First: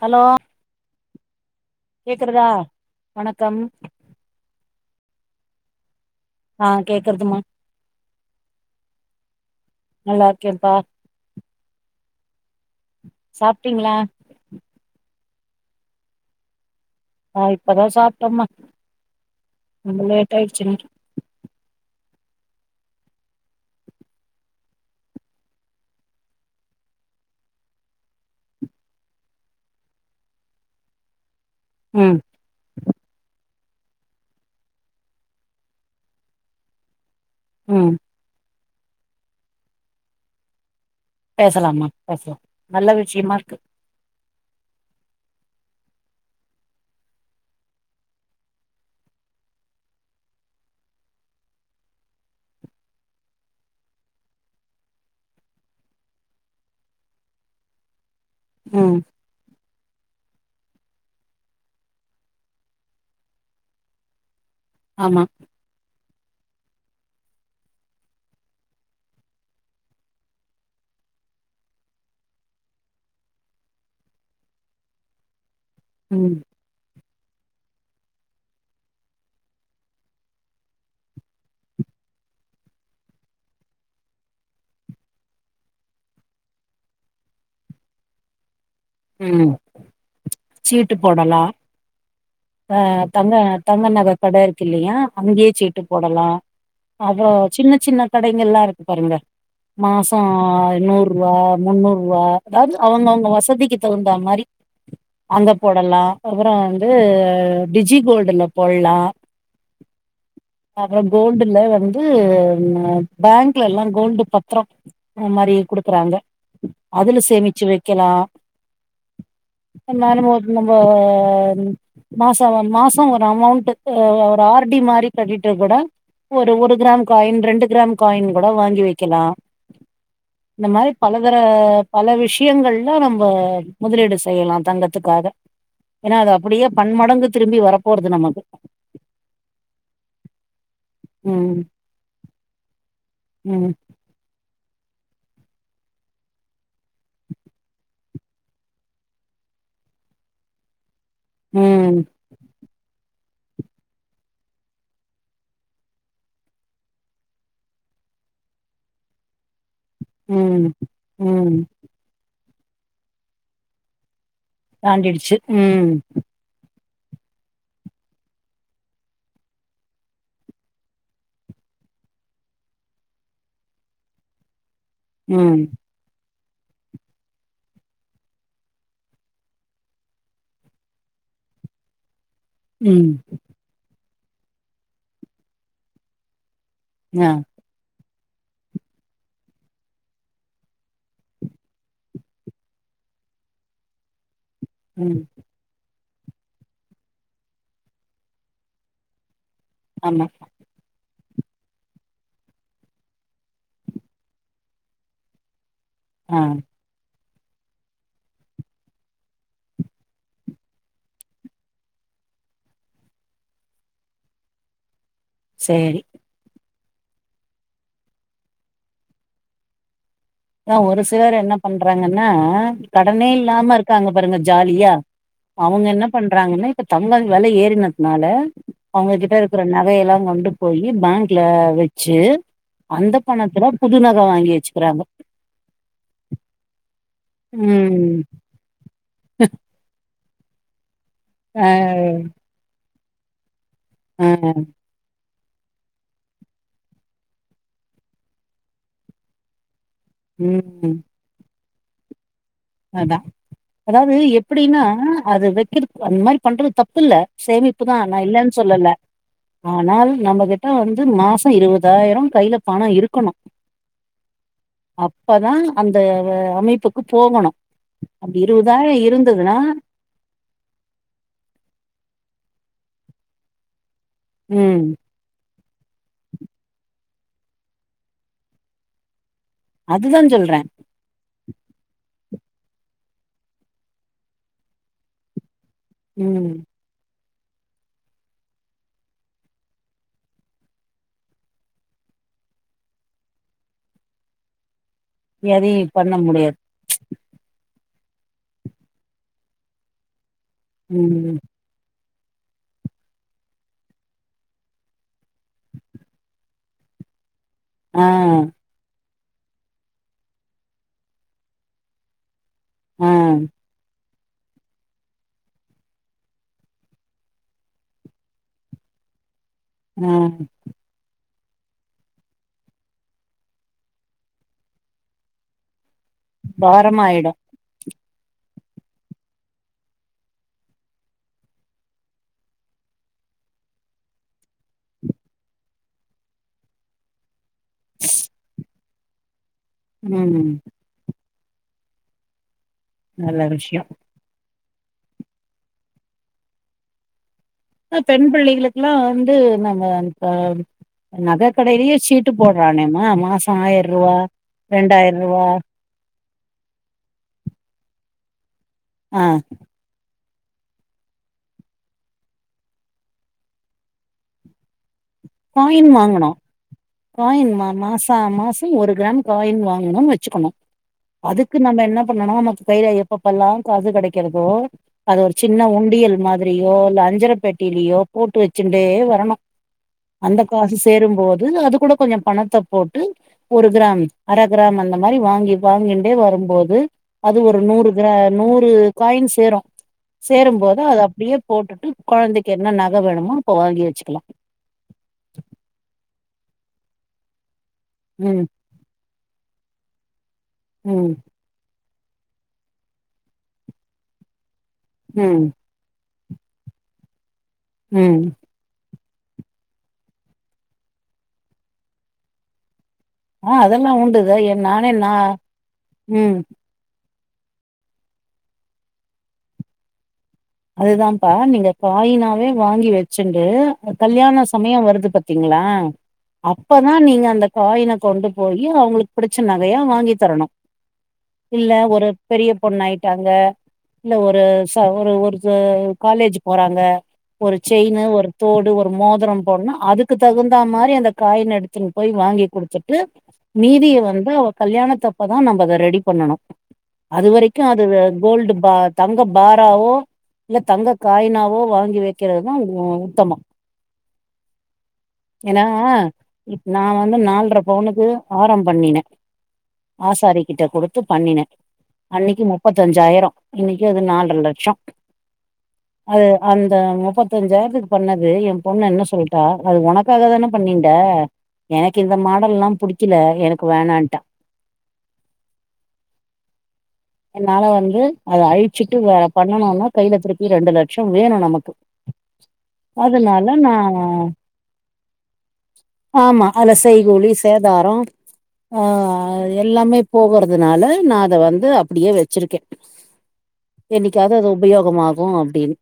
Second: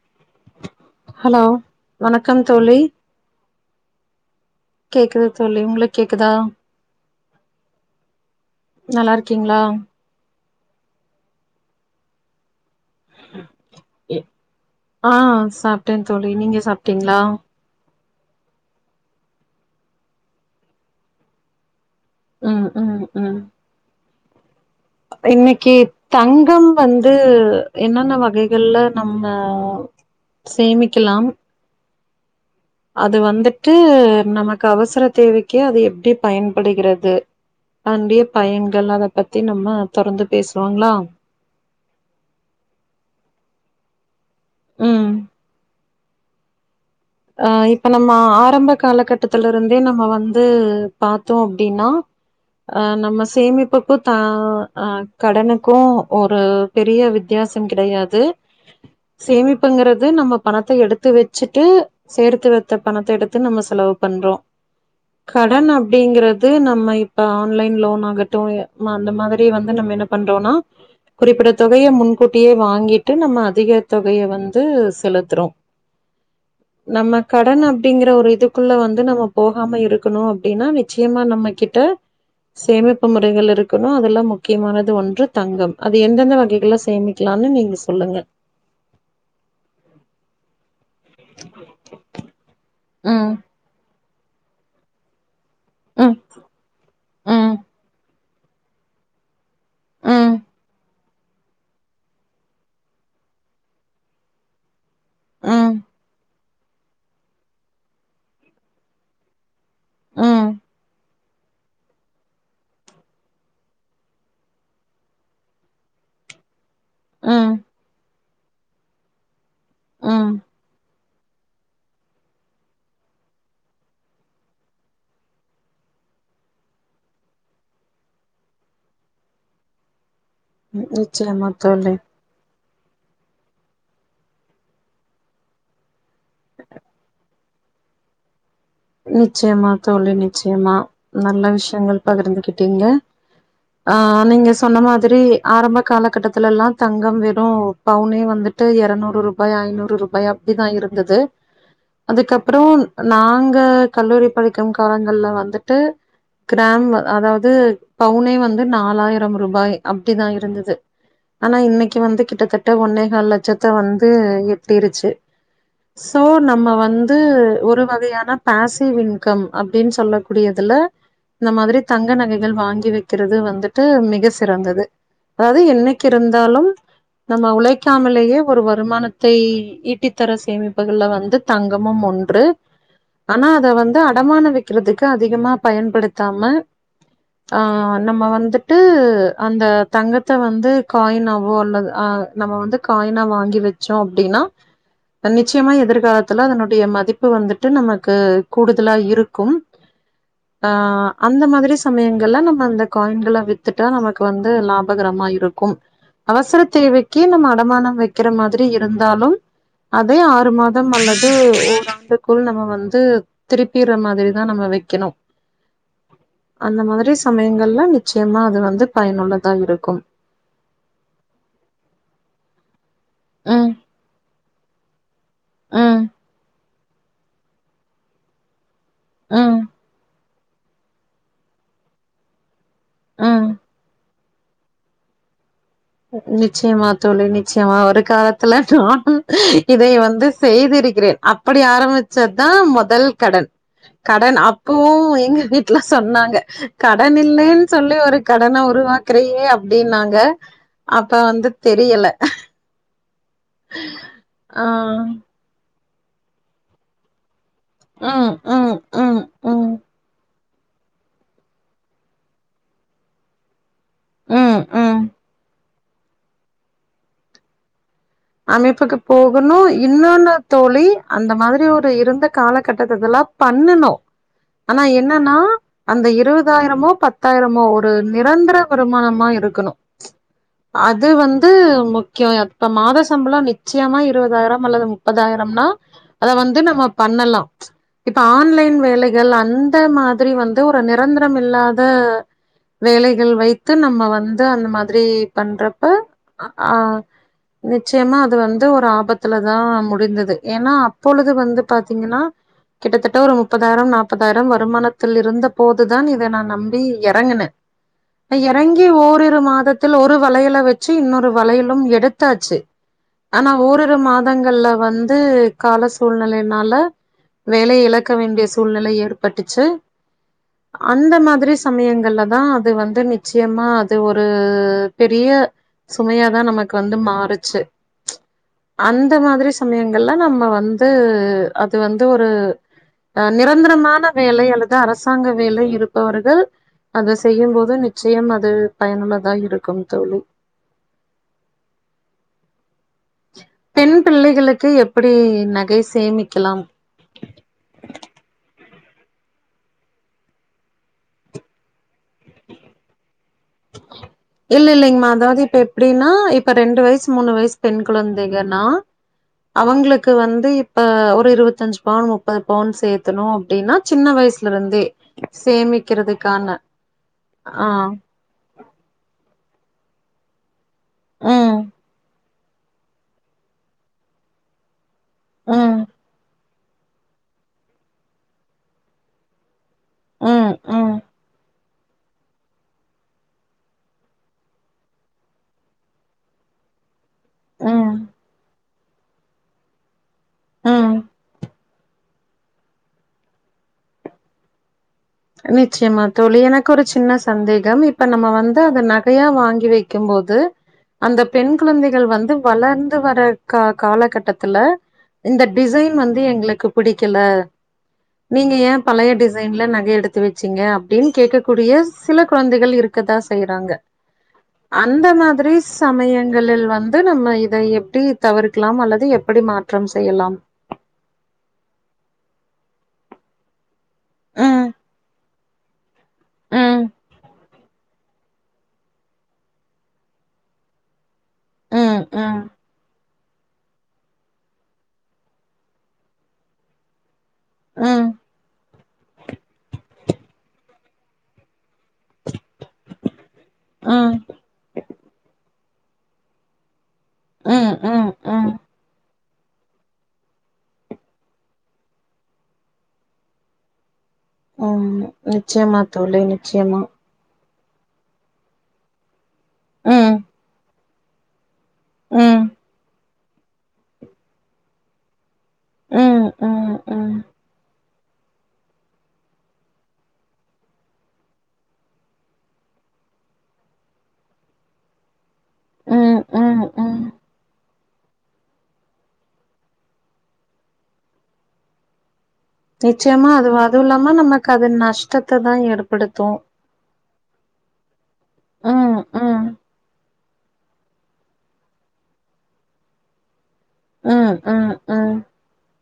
Hello hello வணக்கம் கேக்குறதா தோழி வணக்கம் கேக்குது தோழி உங்களுக் கேக்குதா ஆ கேக்கறதுமா நல்லாருக்கீங்ளா நல்லா இருக்கேம்ப்பா சாப்ட்டீங்ளா ஆ சாப்ட்டே தோழி நீங்க சாப்ட்டீங்ளா ந இப்பதா சாப்ட்டம்மா ரொம்ப லேட் ஆயிடுச்சு இன்னிக்கி ம் ம் இன்னிக்கி தங்கம் வந்து என்னன்னா வகைகள்ல நம்ம சேமிக்கிலாம் ம் அது வந்துட்டு நமக்கு அவசர தேவைக்கி அது எப்டி பயன்படுகிறது ம் அத்ன்டுய பயன்கள் அத பத்தி நம்ம தொடர்ந்து பேஸ்ளாங்ளா பேசலாம்மா பேசலா நல்ல விஷ்யமாருக்கு ம் ஆ இப்ப நம்ம ஆரம்ப காலகட்டத்துலருந்தே நம்ம வந்து பாத்தோ அப்டீனா அ நம்ம சேமிப்புக்கு த அ கடனுக்கு ஒரு பெரிய வித்தியாசம் கிடையாது ம் சேமிப்புங்கிறது நம்ம பணத்த எடுத்து வெச்சுட்டு சேர்த்து வத்த பணத்த எடுத்து நம்ம செலவு பண்றோ ஆமா கடன் அப்டிங்கிறது நம்ம இப்ப ஆன்லைன் லோன் ஆகட்டு ம அந்த மாதிரி வந்து நம்ம என்ன பண்றோனா குறிப்பிட தொகைய முன்கூட்டியே வாங்கிட்டு நம்ம அதிக தொகைய வந்து செலுத்துறோம் ம் நம்ம கடன் அப்டிங்கிற ஒரு இதுக்குள்ள வந்து நம்ம போகாம இருக்கணு அப்டின்னா நிச்சயமா நம்ம கிட் டு சேமிப்பு முறைகள் இருக்கணு அதுல முக்கியமானது ஒன்று தங்கம் அது எந்தெந்த வகைகள்ல சேமி க்கலானு நீங்க சொல்லுங்கள் ம் சீட்டு போடலா அ ம் தங்க தங்க நக கட இருக்குல்லியா அங்யே சீட்டு ம் போடலா அப்புறோ ம் சின்ன சின்ன கடைங்கல்லா இருக்கு பாருங்க மாசோ ம் ஐநூறு ருவா முன்னூர் ருவா அது அவுங்கவுங்க வசதிக்கி தகுந்தா மாரி அங்க ம் போடலா அப்பறோ வந்து அ டிஜி கோல்டுல போல்லா ம் அப்றம் கோல்டுல வந்து ஃபேங்க்லெல்லா கோல்டு பத்ரோ அ மாரி குடுக்குறாங்க அதுல ம் சேமிச்சு வைக்கெலா நானு ம் போத் நம்ப [unintelligible] மாசம் மாசம் ஒரு அமவுண்ட்டு ஒரு ஆர் டி மாரி கட்டிட்டு கூட ஒரு ஒரு கிராம் காயின் ரெண்டு கிராம் காயின் கூட வாங்கி வைக்கலா [inaudible] இந்த மாரி பலதர நிச்சயமா தோழி பல விஷ்யங்கள்ல நம் இப்ப முதலீடு செய்யலா தங்கத்துக்காக ஏனா அது அப்புடியே பன்மடங்கு திரும்பி வரப்போறது நமக்கு நிச்சயமா தோழி நிச்சயமா நல்ல ம் விஷயங்கள் பகிர்ந்துகிட்டீங்க ம் ஆ நீங்க சொன்ன மாதிரி ஆரம்ப காலகட்டத்துல எல்லா தங்கம் வெறு பவுனே வந்துட் தில் எரநூறு ரூபாய் ஐநூறு ரூபாய் அப்டிதா இருந்தது ம் அதுக்கப்புறம் நாங் அங்க கல்லூரி படிக்கும் காலங்கள்ல வந்துட்டு கிராம் அதாவது பவுனே வந்து நாலாயிரம் ரூபாய் அப்டிதா ம் இருந்தது ம் ஆனா இன்னைக்கு வந்து கிட்டத்தட்ட ஒன்னேகால் லட்சத்த வந்து இருச்சு தாண்டிடுச்சு ம் சோ நம்ம வந்து ஒரு வகையான பேசிவ் இன்கம் அப்டின்னு சொல்ல கூடியதுல இந்த மாதிரி தங்க நகைகள் வாங்கி வைக்கிறது வந்துட்டு மிக சிறந்தது அதாவது ம் என்னைக் இருந்தாலும் நம்ம உழைக்காமலேயே ஒரு வருமானத்தை ஈட்டித்தர சேமிப்புகள்ல வந்து தங்கமும் ஒன்று ம் ஆ அத வந்து அடமான வைக்கிறதுக்கு அதிகமா பயன்படுத்தாம அ ஆ நம்ம வந்துட்டு அந்த தங்கத்த வந்து காயினாவோ அல்லது அ நம்ம வந்து காயினா வாங்கி வச்சோம் அப்டின்னா ம் நிச்சயமா எதிர்காலத்துல அதனுடைய மதிப்பு வந்துட்டு நமக்கு கூடுதலா இருக்கும் ஆமா ஆ அந்த மாதிரி சமயங்கள்ல நம்ம அந்த காயின்கள வித்துட்டா நமக்கு வந்து லாபகரமா இருக் கும் ஆ அவசர தேவைக்கு நம்ம அடமானம் வைக்கிற மாதிரி இருந்தாலும் அதே ஆறு மாதம் அல்லது ஓர் ஆண்டுக்குள் நம்ம வந் து திருப்பீற மாதிரிதா நம்ம வைக்கணும் சேரி அந்த மாதிரி சமயங்கள்ல நிச்சயமா அது வந்து பயனுள்ளதாக இருக்கும் ஆனா ஒரு சிலர் என்ன பண்றாங்கன்னா கடனே ம் இல்லாம இருக்காங்க பாருங்க ஜாலியா அவங்க ம் என்ன பண்றாங்கன்னா இப்ப தங்க வெலை ஏறுனதுனால அவங்ககிட்ட ம் இருக்கிற நகையெல்லா கொண்டு போயி பேங்க்ல வச்சு அந்த ம் பணத்துல புது நகை வாங்கி வச்சுக்கிறாங்க நிச்சயமா தோழி நிச்சயமா ஒரு ம். காலத் துல நா இதை வந்து செய்திருக்கிறேன் அப்படி அ ஆரம்பிச்சது தா மொதல் கடன் ஆ. கடன் அப்பவு எங்க வீட் அப்யே சொன்னாங்க கடன் இல்லயேன் சொல்லி ஒரு கடன உருவாக்குறியே அப்டின்னாங்க ம். அப்ப வந்து தெரியல அதா அதாவ்து ஆ எப்டின்னா அது வெக்கிறக் அந் மாரி பண்றது தப்பு இல்ல சேமிப்புதா நா ம் இல்லன் ம் சொல்லல்ல ம் ம் ஆனால் நம்மகிட்ட வந்து மாசோ இருவதாயிரம் கையில பணம் இருக்கணும் ம் ம் அப்பதான் அந்த அமைப்புக்கு போகணும் அமைப்புக்கு போகணு இப் இன்னோன்னு தோழி அந்த மாதிரி ஒரு இருந்த காலகட்டத்திலெல்லா பண்ணனு ஆனா ம் என் என்னன்னா அந்த இருபதாயிரமோ பத்தாயிரமோ ஒரு நிரந்தர வருமானமா இருக்கணும் அதுதா சொல்ற அது வந்து முக்கியம் எப்ப மாத சம்பளோ நிச்சயமா இருபதாயிர அல்லது முப்பதாயிரம்னா அத ம் வந்து நம்ம பண்ணலா இப்ப ஆன்லைன் வேலைகள் அந்த மாதிரி வந்து ஒரு நிரந்தரம் இல்லாத வேலைகள் வைத்து நம்ம வந்து அந்த மாதிரி எதையு பண்றப்ப பண்ண அ முடியாது ஆ நிச்சயமா அது வந்து ஒரு ஆபத்துலதா முடிந்தது ஏனா அப்பொழுது ம் வந்து பாத்தீங்கனா கிட்டத்தட்ட ஒரு முப்பதாயிரம் நாப்பதாயிரம் வருமானத்தில் இருந்த போதுதா இதை நா நம்பி எறங்குனே ஆ நான் இறங்கி ஓரிரு மாதத் தல ஒரு வளையல வச்சு இன்னொரு வளையலு எடுத்தாச்சு. ஆ ஆனா ஓரிரு மாதங்கள்ல வந் து கால சூழ்நிலைனால வேலைய இழக்க வேண்டிய சூழ்நெல ஏற்பட்டுச்சு ம் அந்த மாதிரி சமயங்கள்லதா அது வந்து நிச்சயமா அது ஒரு பெரிய சுமையாதா நமக்கு வந்து பாரமாயிடு மாறுச்சு அந்த மாதிரி சமயங்கள்லா நம்ம வந்து அது வந்து ஒரு அ நிரந்தரமான வேலை அல்லது அரசாங்க வேலை இருப்பவர்கள் அத செய்யும்போ து நிச்சயோ அது பயனுள்ளதா இருக்கு ம். நல்ல விஷ்யொ பெண் பிள்ளைகளுக்கு எபடி நகை சேமிக்கலாம் ஆ பெண் பிள்ளைகளுக்குல்லா வந்து நம்ம இப்ப நகை கடையிலேயே ஷீட் போடுறானேமா மாசம் ஆயிரூபா ரெண்டாயிரூபா ப்டின்னா இப்ப ரெண்டு வய்சு மூணு வய்சு பெண் குழந்தைகன்னா ஆ அவுங்களுக்கு வந்து இப்ப ஒரு இருபத்தஞ்சு பவுன் முப்பது பவுன் சேத்தணு அப்டின்னா சின்ன வயசுல இருந்தே காயின் வாங்கனு சேமிக்கிறதுக்கான காயின் ஆ மா-மாச அ மாசம் ஒரு கிராம் காயின் வாங்கணு வச்சுக்கணு அதுக் ம் நம்ம என்ன பண்ணனு மொத கையில எப்பப்பல்லா காசு கெடைக்கிறதோ அது ஒரு சின்ன ம் உண்டியல் மா திரியோ இல்ல அஞ்சர பெட்டிலயோ போட்டு வச்சுகிட்டே வரணு அந்த ம் காசு ம் சேரும்போது அது கூட கொஞ்ச பணத்தை போட்டு ஒரு கிராம் அர கிராம் அந்த மாதிரி வாங்கி வாங்கிண்டே வரும்போது அது ஒரு நூறு ம் கிரா நூறு காயின் சேரு சேரும்போது ம். அது அப்டியே போட்டுட்டு கொழந்தைக்கு என்ன நக வேணுமோ அப்ப வாங்கி வச்சுக்கலா நிச்சயமா தோழி எனக்கு ஒரு சின்ன சந்தேக இப்ப நம்ம ம் வந்து அந்த ந சையா வாங்கி வைக்கும்போது ம் அந்தப் பெண் குழந்தைகள் வந்து வளந்து வர கா-காலகட்டத்துல ம் இந்த டிசைன் வந்து எங்ளுக்கு புடிக்கல ம் நீங்க ஏ பழைய டிசைன்ல நகை எடுத்து வச்சீங்க அப்டின்னு கேட்கக்கூடிய சில குழந்தைகள் இருக்க கதான் ஆ செய்றாங்க அதெல்லா உண்டுத எ நானே அந்த நா மாதிரி ம் சமயங்களில் வந் து நம்ம இதை எப்படி தவிர்க்கலா அல்லது எப்டி மாற்றம் செய்யலாம் அதுதான்ப்பா நீங்க காயினாவே வாங்கி வச்சுண்டு கல்யாண ம் சமயோ வருது பாத்தீங்களா ம் அப்பதா நீங்க அந்த காயின கொண்டு போயி அவங்ளுக்கு புடிச்ச நகையா வாங்கி தரணு இல்ல ம் ஒரு ம் பெரிய பொண்ணாயிட்டாங்க இல்ல ஒரு ச ஒரு ஒரு ச காலேஜ்ஜி போறாங்க ஒரு செயினு ம் ஒரு தோடு ஒரு மோதிரம் போடனுனா அததுக்கு தகுந்தா மாதிரி அந்த காயின எடுத் த்துனு போய் வாங்கி குடுத்துட்டு மீதிய ம் வந்து அவ கல்யாணத்தப்பதா நம்ம அத ரெடி பண்ணனு அது வரைக்கு ம் அது வே ம் ம் கோல்டு பா தங்க பாராவோ இல்ல தங்க காய்னாவோ வாங்கி வைக்கிறதுதா உ-உத்தம ம் ஏன்னா நிச்சயமா தோழி நிச்சயமா நா வந்து நால்ர பவுனுக்கு ஆரம் பண்ணினேன் ம் ஆசாரி கிட்ட குடுத்து பண்ணினே ம் அன்னக்கு முப்பத்தஞ் அஞ்சாயிரம் இன்னக்கு அது நால்ர லட்சொம் அது ம் அந்த ம் ம் முப்பத்தஞ்சாயிர பண்ணது எம் பொண்ணு என்ன சொல்லிட்டா அது ஒனக்காகத் தானே பண்ணின்ட எனக்கு இந்த மாடல்ல்லாம் புடிக்கல எனக்கு வேணான்ட்டா ம் ம் ம் என்னால வந்து அத அழிச்சுட்டு வேற பண்ணனுன்னா கையிலத் திருப்பியு ரெண்டு லட்சொம் வேணும் நமக்கு நிச்சயமா அது அதுனால அது நான் இல்லாம நமக்கு அது நஷ்டத்த தா ஏற்படுத்து ஆமா அதுல செய்கூலி சே சேதாரம் ஆ ம் ம் எல்லாமே போகுறதுனால நான் அத வந்து அப்புடியே வச்சிருக்கேன் ம் என்னிக்காவது அது ம் ம் உபயோகமாகும் அப்டின்னு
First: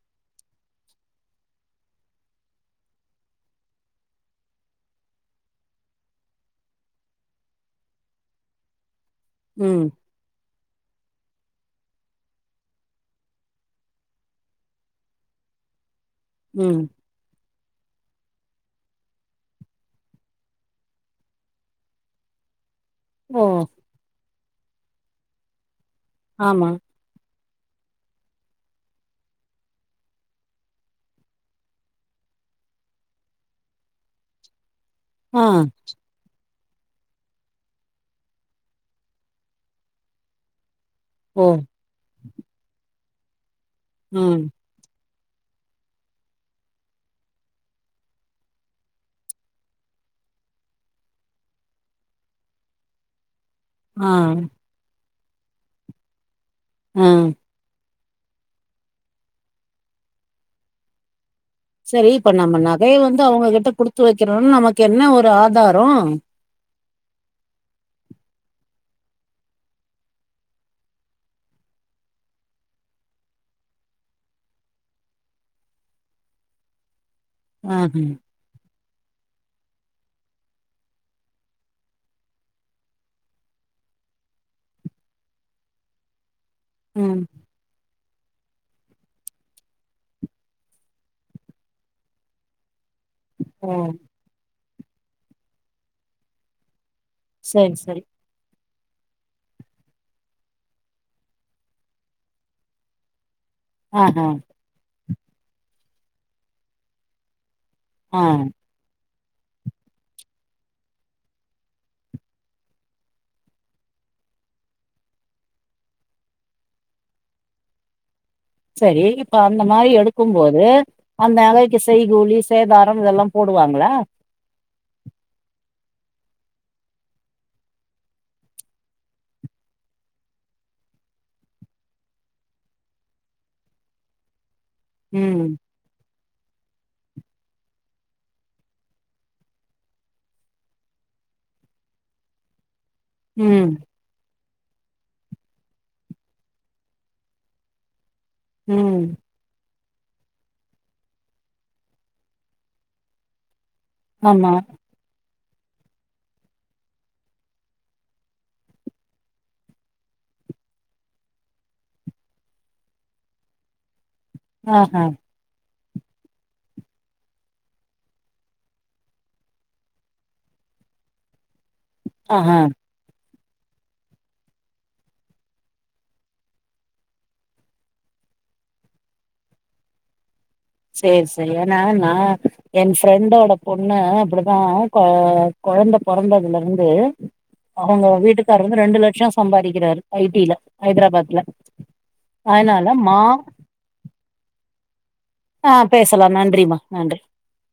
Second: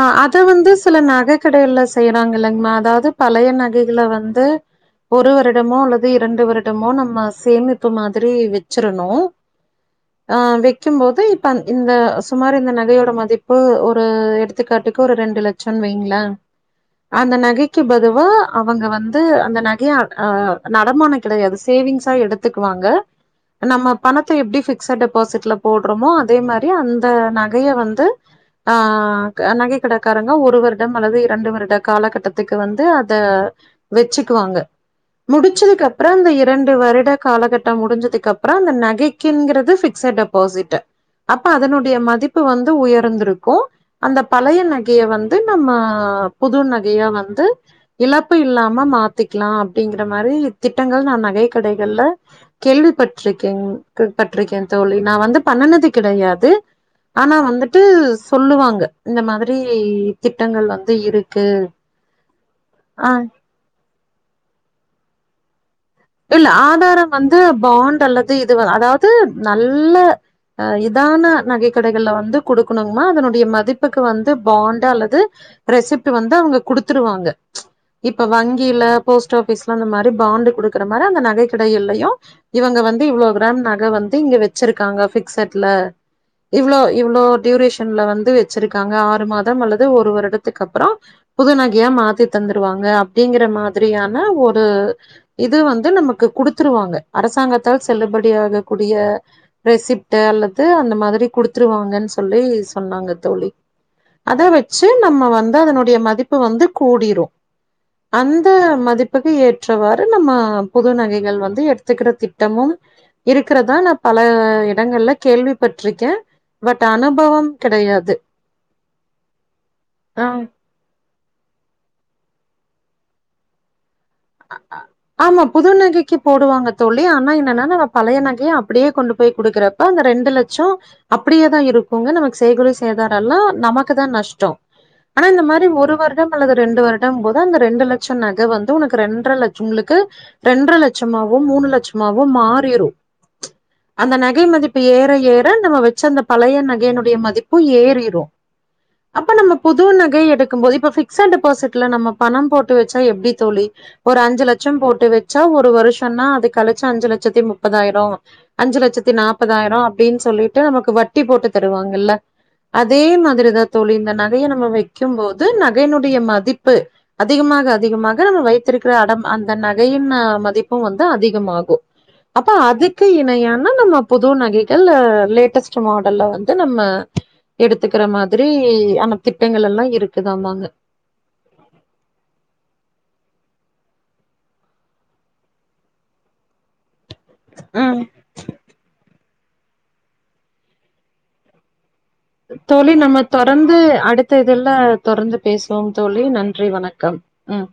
ஆ அத வந்து சில நகைக் கடைகள்ல செய்யறாங்க இல்லங்கம்மா அதாவது பழைய நகைகளை வந்து ஒரு வருடமோ அல்லது இரண்டு வருடமோ நம்ம சேமிப்பு மாதிரி வச்சிரணும் ம் அ விக்கும் போது இப்ப இந்த சுமார் இந்த நகையோட மதிப்பு ஒரு எடுத் எடுத்துக்காட்டுக்கு ஒரு ரெண்டு லட்சோம்ன்னு வைங்களே ம் அந்த நகைக்கு பதுவா அவங்க வந்து அந்த நகைய அ ஆ நடமானம் கெடையாது சேவிங்ஸா எடுத் த்துக்குவாங்க ஓ நம்ம பணத்த எப்டி ஃபிக்ஸட் டெபாசிட்ல போட்றோமோ அதே மாரி ஆமா அந் இந்த நகைய வந்து ஆ நகை கடைக்காரங்க ஒரு வருடம் அல்லது இரண்டு வருட காலகட்டத்துக்கு வந்து அத வெச்சுக்குவாங்க ஆ முடிச்சதுக்கு அப்றம் அந்த எத் இரண்டு வருட காலகட்டம் முடிஞ்சதுக்கு அப்றம் அந்த நகைக்குங்கிறது ஃபிக்ஸட் டெபாசிட் ஓ அப்ப அதனுடைய மதிப்பு வந்து உயர்ந்திருக்கும் அந்த ம் பழைய நக பயே வந்து நம்ம புது நகையா வந்து இழப்பு இல்லாம மாத்திக்கலாம் அப்டிங்கிற மாதிரித் திட்டங்கள் நான் நகை கடைகள்ல கேள்விப்பட்டிருக்கேங் ஆ க்பட்ருக்கேன் தோழி நான் வந்து பண்ணுனது கெடையாது ஆ ஆனா வந்துட் வண்ட்டு சொல்லுவாங்க இந்த மாதிரி திட்டங்கள் வந்து இருக்கு செரி இப்ப நம்ம நகைய ஆ வந்து அவங்ககிட்ட குடுத்து வக்கிறோம்ன்னு நமக்கு என்ன ஒரு ஆதாரம் இல்ல ஆதாரம் வந்து பாண்ட் அல்லது இது வ அதாவது நல்ல அ இதான நகைக் கடைகள்ல வந்து குடுக்கணுங்க்ம்மா அதனுடைய மதிப்புக்கு வந்து பாண்ட்டு அல்லது ரெசிப்ட் வந்து அவேங்க குடுத்துருவாங்க ஆஹா இப்ப வங்கியில போஸ்ட் ஆஃபிஸ்ல அந்த மாரி பாண்டு குடுக்குற மாரி அந்த நகைக் கடையிலயும் இவங்க வந்து இவ்ளோ கிராம் நக வந்து இங்க வச்சிருக்காங்க ஃபிக்சட்ல இவ்ளோ இவ்ளோ ம் டியூரேஷன்ல வந்து வச்சிருக்காங்க ஆறு மாதம் அல்லது ஒரு வருடத்துக்கு அப்றோம் புது நகையா மாத்தி தந்துடுவாங்க அப் அப்டிங்கிற ஓ மாதிரியான ஒரு இது வந்து நமக்கு குடுத்துருவாங்க சரி அரசாங்கத்தால் சரி செல்லுபடியாகக் கூடிய ரெசிப்ட் அல்லது அந்த மாதிரி குடுத்துருவாங்கன்னு சொல்லி சொன்னாங்க தோழி ஆஹா அத வச்சு நம்ம வந்து அதனுடைய மதிப்பு வந்து கூடிரும் ஆ அந்த மதிப்புக்கு ஏற்றவாற் நம்ம புது நகைகள் வந்து எடுத்துக்கிற திட்டமும் இருக்கறதா நா பல இடங்கள்ல கேள்வி பட்டிருக்கே பட் அனுபவம் கெடையாது சரி இப்ப அந்த மாரி எடுக்கும்போது அந்த நகைக்கு செய்கூலி சேதாரம் இதெல்லாம் போடுவாங்களா அ அ ஆமா புதுநகைக்கு போடுவாங்க தோழி ஆனா என்னன்னா நா பழைய நகையை அப்டியே கொண்டு போய் குடுக்கற இப்ப அந்த ரெண்டு லட்சோ அப்டியேதா இருக்குங்க நமக்கு செய்கூலி சேதாரல்லா நமக்குதா நஷ்டோ ஆனா இந்த ம் மாரி ஒரு வருடம் அல்லது ரெண்டு வருடம்போது அந்த ரெண்டு லட்சோ நகை வந்து உனக்கு ரெண்டரை லட்சோ உங்களுக்கு ரெண்டரை லட்சமாவோ மூணு லட்சமாவோ மாறிரு ம் அந்த நகை மதிப்பு ஏற ஏற நம்ம வெச்சிருந்த அந்த பழைய நகையினுடைய மதிப்பு ஏறிரு ம் இப்ப நம்ம புது நகை எடுக்கும்போது இப்ப ஃபிக்சட் டெபாசிட்ல நம்ம பணோ போட்டு வெச்சா எப்டி தோழி ஒரு அஞ்சு ஆமா லட்சோ போட்டு வச்சா ஒரு வருஷோன்னா அது கழிச்சு அஞ்சு லட்சத்தி முப்பதாயிரோ அஞ்சு லட்சத்தி நாற்பதாயிரோ அப்டின்னு சொல்லிட்டு நமக்கு வட்டி போட்டு தருவாங்கல்ல அதே மாதிரிதா தோழி இந்த நட் கைய நம்ம ஆஹா வைக்கும் போது நகையனுடைய மதிப்பு அதிகமாக அதிகமாக நம்ம வைத் வெத்திருக்கிற அடம் அந்த நகையின் மதிப்பு வந்து அதிகமாகு அப்ப ஆஹா அது க்கு இணையானா நம்ம புது நகைகள் லேட்டஸ்ட் மாடல்ல வந்து நம்ம எடுத்துக்கற மாரி அந்த திட்டங்கள் எல்லா இருக்குதாமாங்க சேர் சேர் ஏனா நா என் ஃப்ரெண்டோட பொண்ணு அப்டிதா கொ கொழந்த பொறந்தலிருந்து ம் அவுங்க வீட்டுக்காரரு வந்து ரெண்டு லட்சோ சம்பாதிக்கிறாரு ஐ டில ஹைதராபாத்ல அதனால தோழி நம்ம மா தொடர்ந்து அடுத்த இதுல தொடர்ந்து ஆ பேசுவோம் தோழி பேசலா நன்றி நன்றிமா நன்றி வணக்கம் ம்